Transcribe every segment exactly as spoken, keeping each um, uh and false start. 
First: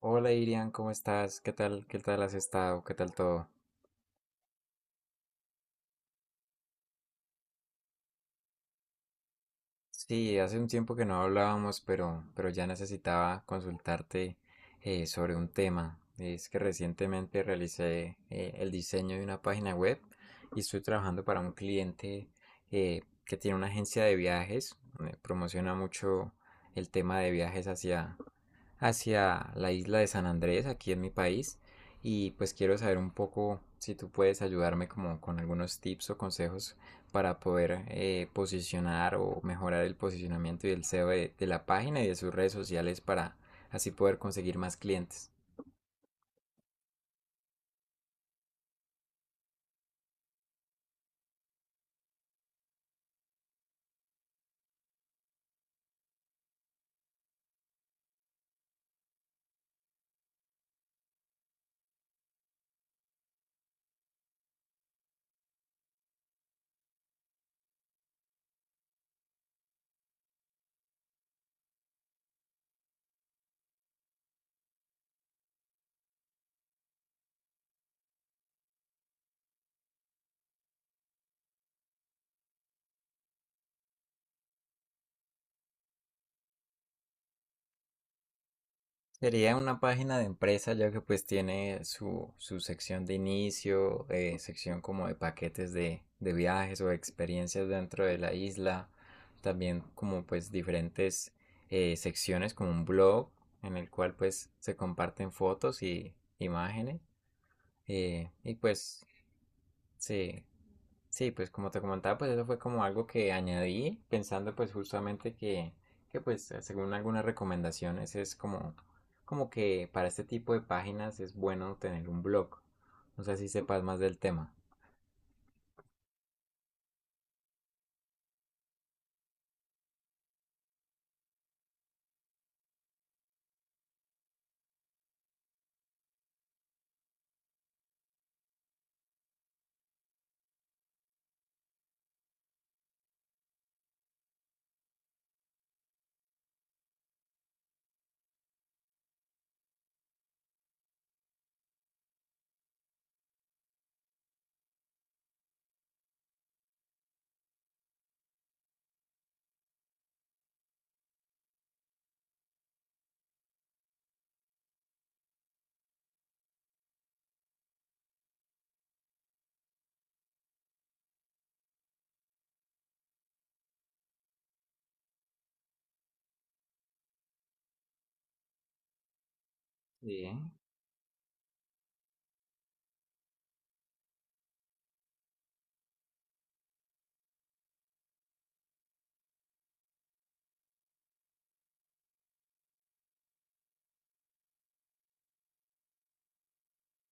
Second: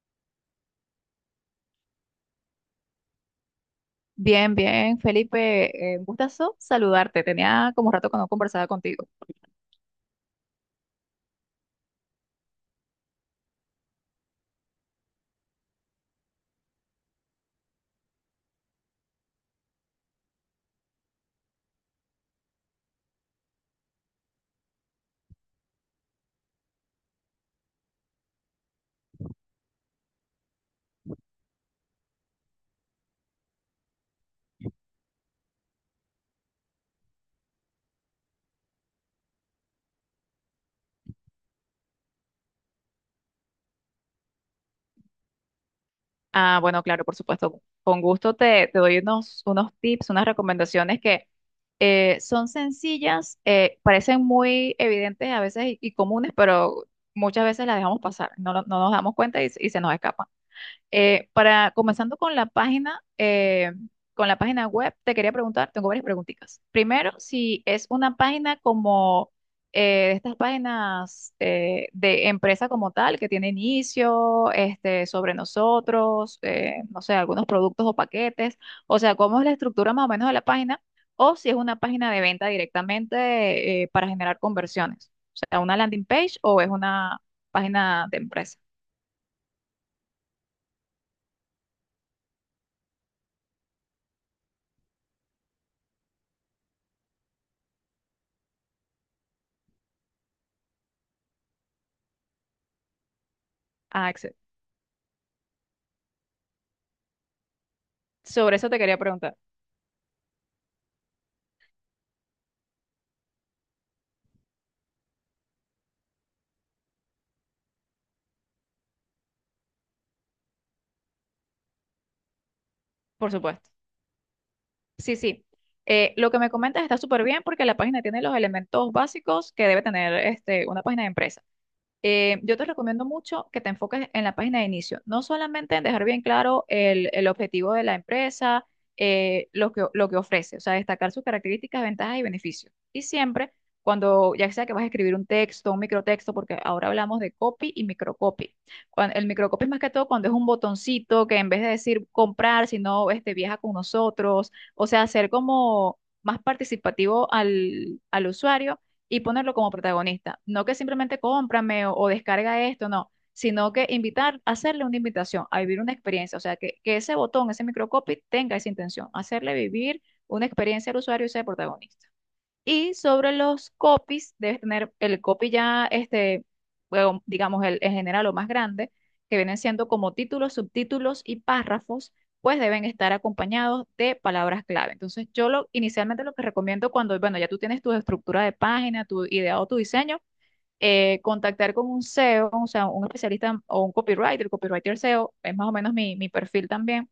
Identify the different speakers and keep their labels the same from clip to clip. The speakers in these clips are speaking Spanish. Speaker 1: Hola Irian, ¿cómo estás? ¿Qué tal? ¿Qué tal has estado? ¿Qué tal todo?
Speaker 2: Bien, bien, Felipe, eh, un gustazo saludarte. Tenía como rato que no conversaba contigo.
Speaker 1: Sí, hace un tiempo que no hablábamos, pero, pero ya necesitaba consultarte eh, sobre un tema. Es que recientemente realicé eh, el diseño de una página web y estoy trabajando para un cliente eh, que tiene una agencia de viajes. Eh, promociona mucho el tema de viajes hacia, hacia la isla de San Andrés, aquí en mi país. Y pues quiero saber un poco si tú puedes ayudarme como con algunos tips o consejos para poder eh, posicionar o mejorar el posicionamiento y el S E O de, de la página y de sus redes sociales para así poder conseguir más clientes.
Speaker 2: Ah, bueno, claro, por supuesto. Con gusto te, te doy unos, unos tips, unas recomendaciones que eh, son sencillas, eh, parecen muy evidentes a veces y, y comunes, pero muchas veces las dejamos pasar. No, lo- no nos damos cuenta y, y se nos escapan. Eh, para, comenzando con la página, eh, con la página web, te quería preguntar, tengo varias preguntitas. Primero, si es una página como eh, estas páginas eh, de empresa como tal, que tiene inicio, este, sobre nosotros, eh, no sé, algunos productos o paquetes, o sea, cómo es la estructura más o menos de la página, o si es una página de venta directamente eh, para generar conversiones, o sea, una landing page o es una página de empresa.
Speaker 1: Sería una página de empresa ya que pues tiene su, su sección de inicio, eh, sección como de paquetes de, de viajes o experiencias dentro de la isla, también como pues diferentes eh, secciones como un blog en el
Speaker 2: Ah,
Speaker 1: cual
Speaker 2: excelente.
Speaker 1: pues se comparten fotos y imágenes eh, y
Speaker 2: Sobre eso te quería
Speaker 1: pues
Speaker 2: preguntar.
Speaker 1: Sí. Sí, pues como te comentaba, pues eso fue como algo que añadí pensando pues justamente que, que pues eh, según algunas recomendaciones es como, como que para este tipo de páginas es bueno tener un blog. No
Speaker 2: Por
Speaker 1: sé si
Speaker 2: supuesto.
Speaker 1: sepas más del tema.
Speaker 2: Sí, sí. Eh, lo que me comentas está súper bien porque la página tiene los elementos básicos que debe tener este, una página de empresa. Eh, yo te recomiendo mucho que te enfoques en la página de inicio, no solamente en dejar bien claro el, el objetivo de la empresa, eh, lo que, lo que ofrece, o sea, destacar sus características, ventajas y beneficios. Y siempre, cuando ya sea que vas a escribir un texto, un microtexto, porque ahora hablamos de copy y microcopy. Cuan- el microcopy es más que todo cuando es un botoncito que en vez de decir comprar, sino este, viaja con nosotros, o sea, hacer como más participativo al, al usuario y ponerlo como protagonista. No que simplemente cómprame o, o descarga esto, no, sino que invitar, hacerle una invitación a vivir una experiencia, o sea, que, que ese botón, ese microcopy tenga esa intención, hacerle vivir una experiencia al usuario y ser protagonista. Y sobre los copies, debes tener el copy ya, este, bueno, digamos, el, en general o más grande, que vienen siendo como
Speaker 1: Sí.
Speaker 2: títulos, subtítulos y párrafos, pues deben estar acompañados de palabras clave. Entonces, yo lo, inicialmente lo que recomiendo cuando, bueno, ya tú tienes tu estructura de página, tu ideado, tu diseño, eh, contactar con un S E O, o o sea, un especialista o un copywriter, copywriter S E O, es más o menos mi, mi perfil también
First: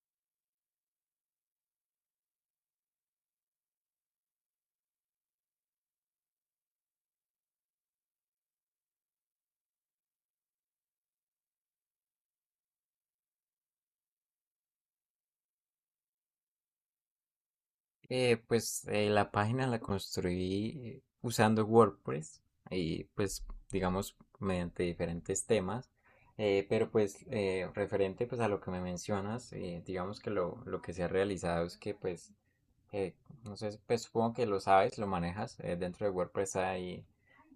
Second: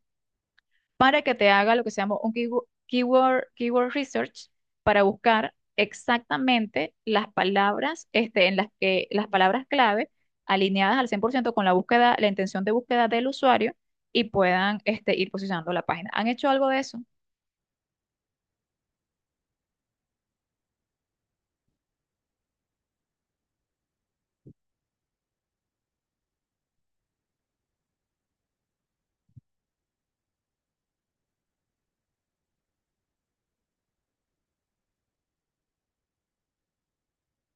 Speaker 2: para que te haga lo que se llama un keywo- keyword, keyword research para buscar exactamente las palabras, este, en las que las palabras clave alineadas al cien por ciento con la búsqueda, la intención de búsqueda del usuario y puedan, este, ir posicionando la página. ¿Han hecho algo de eso?
Speaker 1: Eh, pues eh, la página la construí usando WordPress y pues digamos mediante diferentes temas, eh, pero pues eh, referente pues a lo que me mencionas, eh, digamos que lo, lo que se ha realizado es que pues eh, no sé, pues supongo que lo sabes, lo manejas. Eh, dentro de WordPress hay,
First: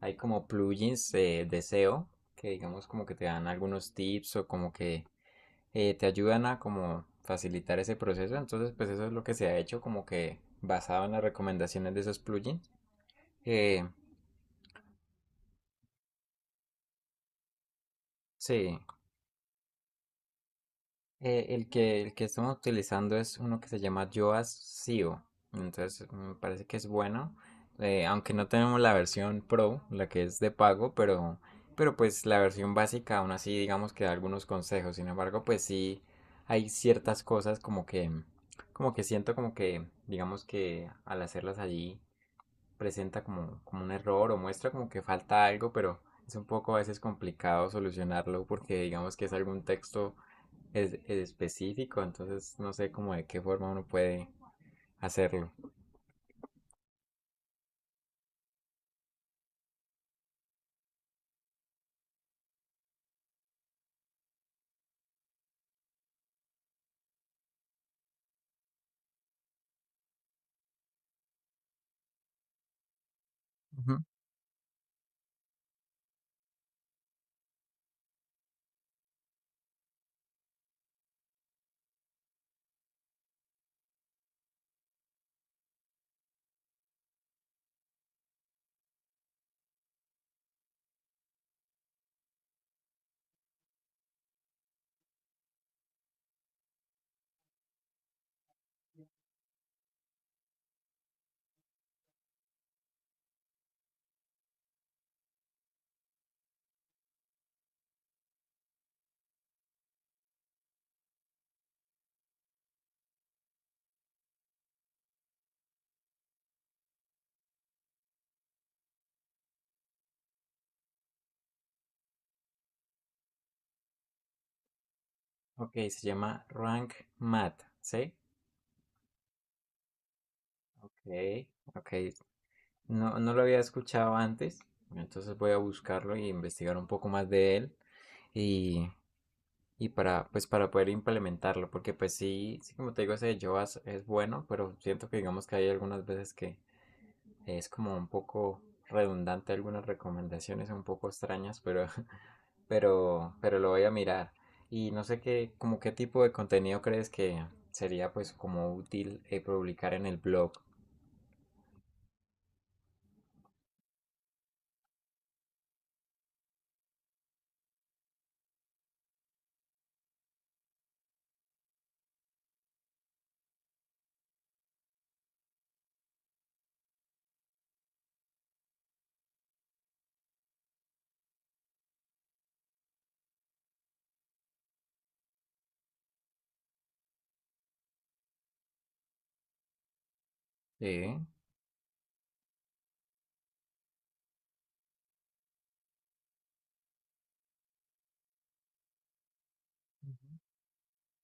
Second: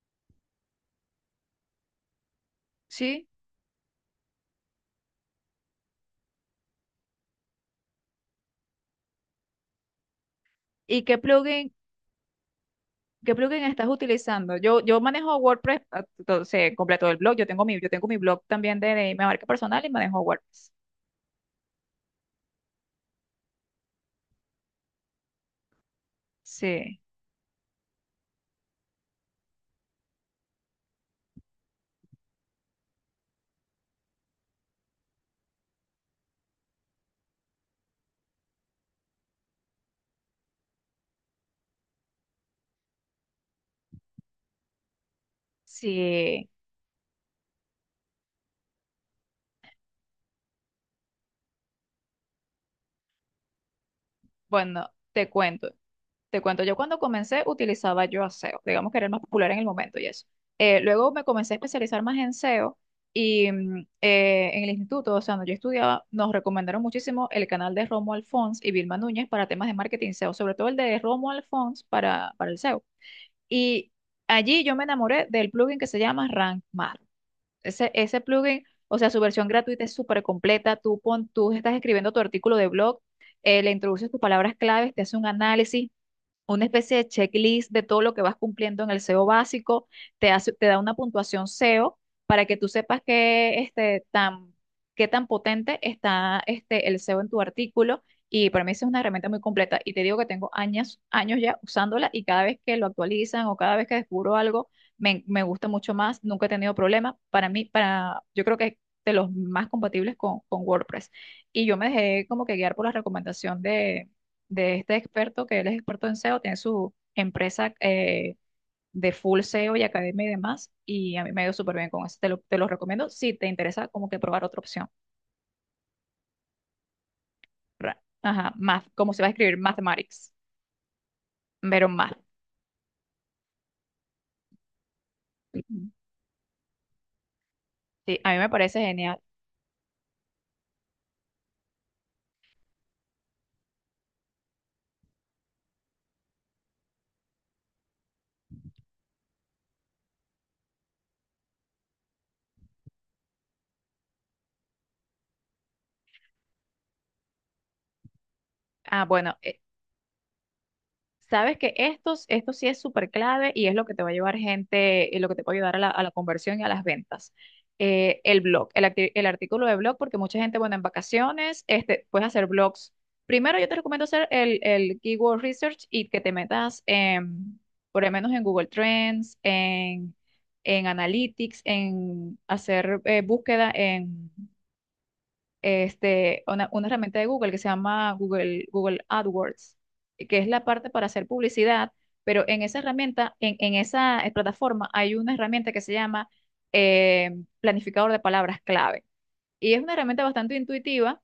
Speaker 1: hay como plugins eh, de S E O que digamos como que te
Speaker 2: ¿Sí?
Speaker 1: dan algunos tips o como que eh, te ayudan a como facilitar ese proceso. Entonces, pues eso es lo que se ha hecho, como que
Speaker 2: ¿Y
Speaker 1: basado en
Speaker 2: qué
Speaker 1: las
Speaker 2: plugin,
Speaker 1: recomendaciones de esos plugins.
Speaker 2: qué plugin
Speaker 1: Eh,
Speaker 2: estás utilizando? Yo, yo manejo WordPress, ah, entonces completo el blog, yo tengo mi, yo tengo mi blog
Speaker 1: sí,
Speaker 2: también de, de mi marca personal y manejo WordPress.
Speaker 1: eh, el que, el que estamos utilizando es uno que se llama Yoast S E O. Entonces, me parece que es
Speaker 2: Sí,
Speaker 1: bueno. Eh, aunque no tenemos la versión Pro, la que es de pago, pero, pero pues la versión básica aún así digamos que da algunos consejos. Sin embargo, pues sí hay ciertas cosas como que, como que siento como que digamos que al hacerlas allí presenta como, como un error o muestra como que falta algo, pero es un
Speaker 2: sí.
Speaker 1: poco a veces complicado solucionarlo porque digamos que es algún texto es, es específico, entonces no sé cómo de qué forma uno puede
Speaker 2: Bueno, te
Speaker 1: hacerlo.
Speaker 2: cuento. Te cuento, yo cuando comencé utilizaba yo a S E O, digamos que era el más popular en el momento y eso. Eh, luego me comencé a especializar más en S E O y mm, eh, en el instituto, o sea, donde yo estudiaba, nos recomendaron muchísimo el canal de Romuald Fons y Vilma Núñez para temas de marketing S E O, sobre todo el de Romuald Fons para, para el S E O. Y
Speaker 1: Ujú.
Speaker 2: allí yo me enamoré del plugin que se llama Rank Math. Ese, ese plugin, o sea, su versión gratuita es súper completa. Tú, pon, tú estás escribiendo tu artículo de blog eh, le introduces tus palabras claves, te hace un análisis, una especie de checklist de todo lo que vas cumpliendo en el S E O básico, te hace- te da una puntuación S E O para que tú sepas qué, este, tan, qué tan potente está este, el S E O en tu artículo. Y para mí esa es una herramienta muy completa. Y te digo que tengo años, años ya usándola y cada vez que lo actualizan o cada vez que descubro algo, me, me gusta mucho más. Nunca he tenido problema. Para mí, para, yo creo que es de los más compatibles con, con WordPress. Y yo me dejé como que guiar por la recomendación de este experto, que él es experto en S E O, tiene su empresa eh, de full S E O y academia y demás, y a mí me ha ido súper bien con eso, te lo, te lo recomiendo si te interesa como que probar otra opción.
Speaker 1: Ok, se llama Rank Math,
Speaker 2: Ra-
Speaker 1: ¿sí?
Speaker 2: Ajá, math, como se va a escribir mathematics,
Speaker 1: Ok,
Speaker 2: pero
Speaker 1: ok.
Speaker 2: math.
Speaker 1: No, no lo había escuchado antes, entonces voy a
Speaker 2: Ujú.
Speaker 1: buscarlo y investigar un poco más de él.
Speaker 2: Sí, a mí me parece
Speaker 1: Y
Speaker 2: genial.
Speaker 1: y para pues para poder implementarlo, porque pues sí, sí como te digo, ese de Joas es bueno, pero siento que digamos que hay algunas veces que es como un poco redundante algunas recomendaciones un poco extrañas, pero pero pero lo voy a mirar. Y no sé qué como qué tipo de contenido crees que sería pues como
Speaker 2: Ah,
Speaker 1: útil
Speaker 2: bueno,
Speaker 1: eh, publicar en el blog.
Speaker 2: sabes que estos, esto sí es súper clave y es lo que te va a llevar gente, y lo que te va a ayudar a la, a la conversión y a las ventas. Eh, el blog, el, acti- el artículo de blog, porque mucha gente, bueno, en vacaciones, este, puedes hacer blogs. Primero yo te recomiendo hacer el, el keyword research y que te metas en, por lo menos en Google Trends, en, en Analytics, en hacer eh, búsqueda este, una, una herramienta de Google que se llama Google, Google AdWords, que es la parte para
Speaker 1: Sí,
Speaker 2: hacer publicidad, pero en esa herramienta, en, en esa eh, plataforma, hay una herramienta que se llama eh, planificador de palabras clave. Y es una herramienta bastante intuitiva,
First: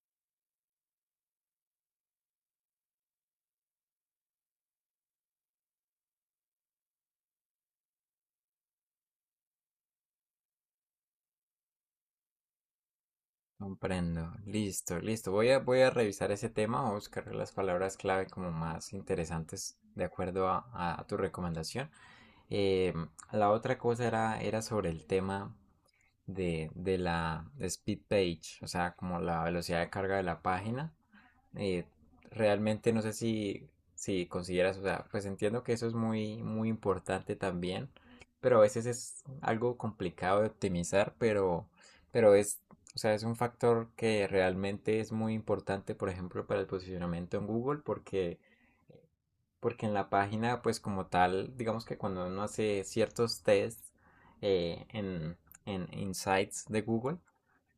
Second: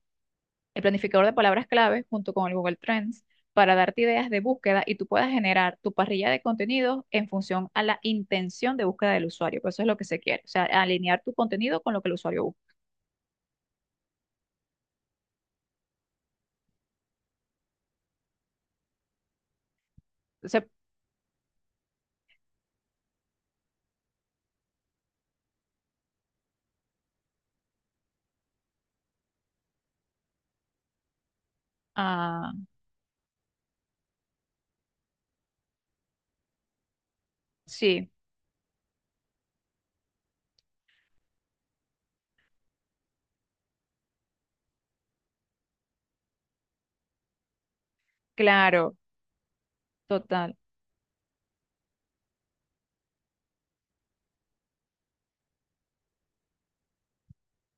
Speaker 2: el planificador de palabras clave, junto con el Google Trends, para darte ideas de búsqueda y tú puedas generar tu parrilla de contenidos en función a la intención de búsqueda del usuario. Pues eso es lo que se quiere, o sea, alinear tu contenido con lo que el usuario busca.
Speaker 1: comprendo. Listo, listo. Voy a voy a revisar ese tema, voy a buscar las palabras clave como más interesantes de acuerdo a,
Speaker 2: Entonces,
Speaker 1: a tu recomendación. Eh, la otra cosa era, era sobre el tema de, de la speed page, o sea, como la velocidad de carga de la página. Eh,
Speaker 2: ah,
Speaker 1: Realmente no sé si, si consideras, o sea, pues entiendo que eso es muy, muy importante también,
Speaker 2: sí.
Speaker 1: pero a veces es algo complicado de optimizar, pero, pero es, o sea, es un factor que realmente es muy importante, por ejemplo, para el posicionamiento en Google, porque
Speaker 2: Claro,
Speaker 1: porque en la
Speaker 2: total.
Speaker 1: página, pues como tal, digamos que cuando uno hace ciertos tests eh, en, en Insights de Google,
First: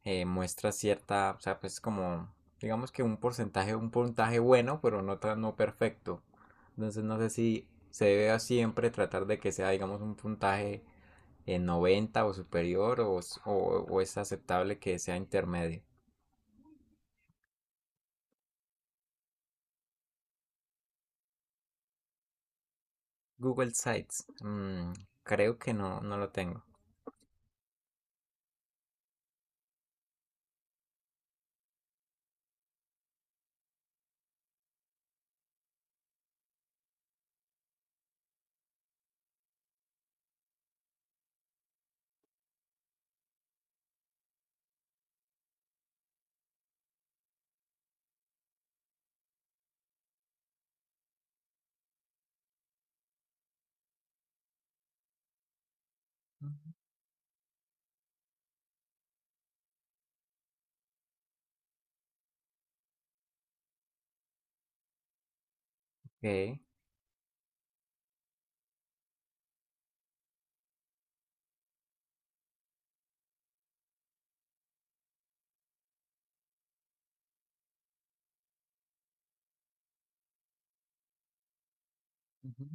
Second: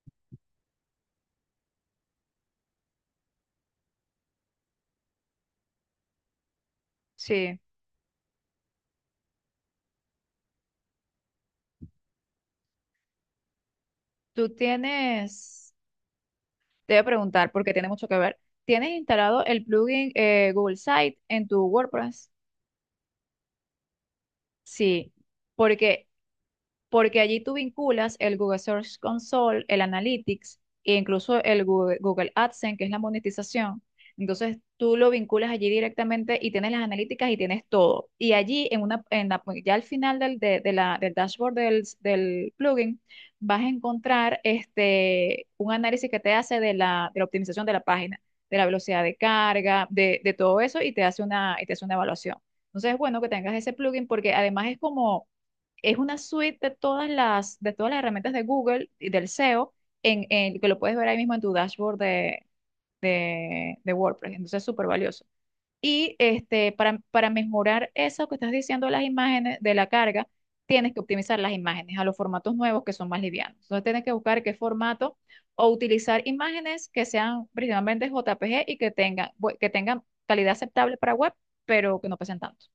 Speaker 1: eh, muestra cierta, o sea, pues como, digamos que un porcentaje, un puntaje bueno, pero no tan no perfecto. Entonces no sé
Speaker 2: Sí.
Speaker 1: si se debe siempre tratar de que sea, digamos, un puntaje en noventa o superior o, o, o es
Speaker 2: Tú
Speaker 1: aceptable que sea
Speaker 2: tienes,
Speaker 1: intermedio.
Speaker 2: Te voy a preguntar porque tiene mucho que ver. ¿Tienes instalado el plugin eh, Google Site en tu WordPress?
Speaker 1: Google Sites, mm,
Speaker 2: Sí,
Speaker 1: creo que no,
Speaker 2: porque
Speaker 1: no lo tengo.
Speaker 2: porque allí tú vinculas el Google Search Console, el Analytics e incluso el Google, Google AdSense, que es la monetización. Entonces tú lo vinculas allí directamente y tienes las analíticas y tienes todo. Y allí, en una, en la- pues, ya al final del, de, de la, del dashboard del, del plugin, vas a encontrar este, un análisis que te hace de la, de la optimización de la página, de la velocidad de carga, de, de todo eso y te hace una, y te hace una evaluación. Entonces es bueno que tengas ese plugin porque además es como es una suite de todas las, de todas las herramientas de Google y del S E O, en, en- que lo puedes ver ahí mismo en tu dashboard de, de, de WordPress. Entonces es súper valioso. Y
Speaker 1: Ok.
Speaker 2: este, para, para mejorar eso que estás diciendo de las imágenes, de la carga, tienes que optimizar las imágenes a los formatos nuevos que son más livianos. Entonces tienes que buscar qué formato o utilizar imágenes que sean principalmente J P G y que tengan, bu- que tengan calidad aceptable para web, pero que no pesen
Speaker 1: Ujú.
Speaker 2: tanto.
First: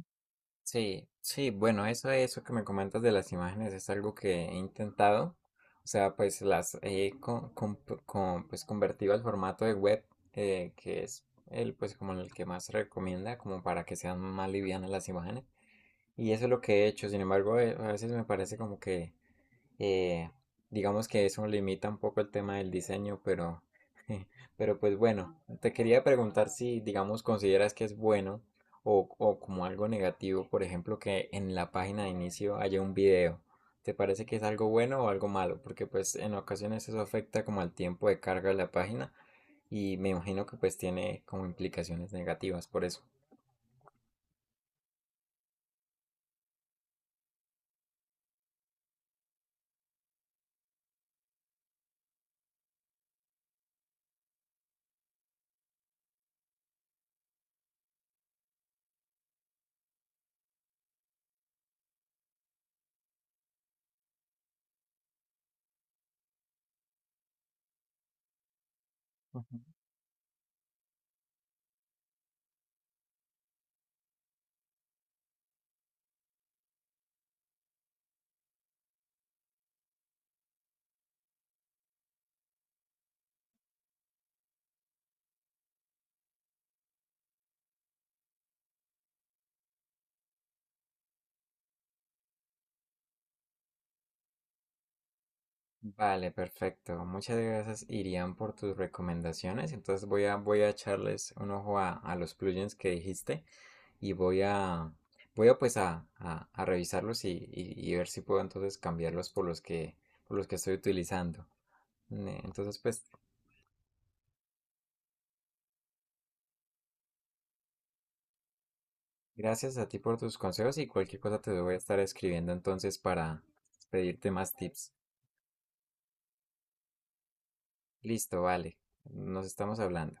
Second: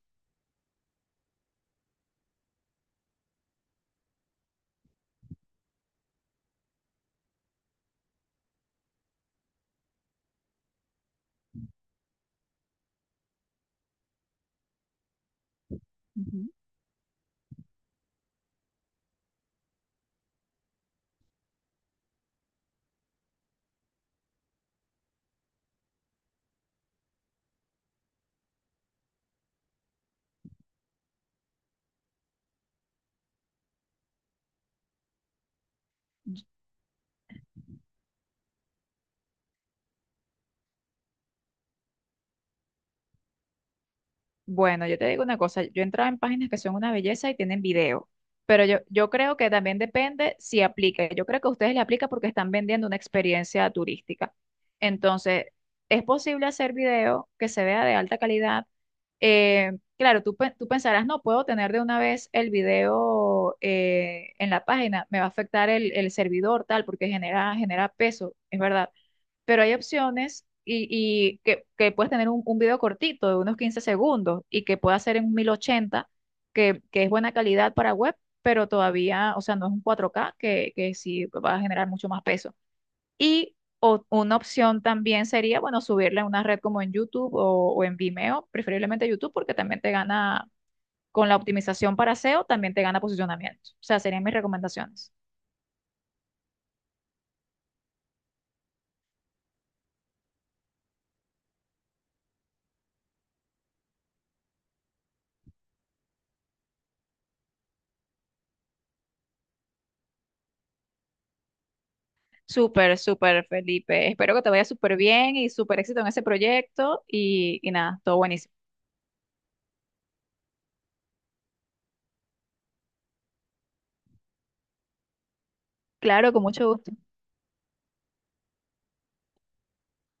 Speaker 1: Sí, sí, bueno, eso, eso que me comentas de las imágenes es algo que he intentado. O sea, pues las he con, con- con- pues, convertido al formato de web, eh, que es el, pues, como el que más se recomienda, como para que sean más livianas las imágenes. Y eso
Speaker 2: Ujú.
Speaker 1: es lo que he hecho. Sin embargo, eh, a veces me parece como que eh, digamos que eso limita un poco el tema del diseño, pero, pero pues bueno, te quería preguntar si, digamos, consideras que es bueno o, o como algo negativo, por ejemplo, que en la página de inicio haya un video. ¿Te parece que es algo bueno o algo malo? Porque pues en ocasiones eso afecta como al tiempo de carga de la página y me imagino que pues tiene como implicaciones negativas por eso.
Speaker 2: Bueno, yo te digo una cosa, yo he entrado en páginas que son una belleza y tienen video, pero yo, yo creo que también depende si aplica. Yo creo que a ustedes le aplica porque están vendiendo una experiencia turística. Entonces, es posible hacer video que se vea de alta calidad. Eh, claro, tú, pe- tú pensarás, no puedo tener de una vez el video eh, en la página, me va a afectar el, el servidor, tal, porque genera, genera peso, es verdad pero hay opciones y, y que, que puedes tener un, un video cortito de unos quince segundos y que pueda ser en mil ochenta que, que es buena calidad para web, pero todavía, o sea, no es un cuatro k que, que sí va a generar mucho más peso. Y o- una opción también sería, bueno, subirle a una red como en YouTube o, o en Vimeo, preferiblemente YouTube, porque también te gana, con la optimización para S E O, también te gana posicionamiento. O sea, serían mis recomendaciones.
Speaker 1: Vale, perfecto. Muchas gracias, Irían, por tus recomendaciones. Entonces voy a, voy a echarles un ojo a, a los plugins que dijiste y voy a, voy a pues a, a- a revisarlos y, y- y ver si puedo entonces cambiarlos por los que, por los que estoy utilizando. Ne- Entonces,
Speaker 2: Súper,
Speaker 1: pues,
Speaker 2: súper, Felipe. Espero que te vaya súper bien y súper éxito en ese proyecto y, y nada, todo buenísimo.
Speaker 1: gracias a ti por tus consejos y cualquier cosa te voy a estar escribiendo entonces para pedirte más tips.
Speaker 2: Claro, con mucho gusto.
Speaker 1: Listo, vale. Nos estamos hablando.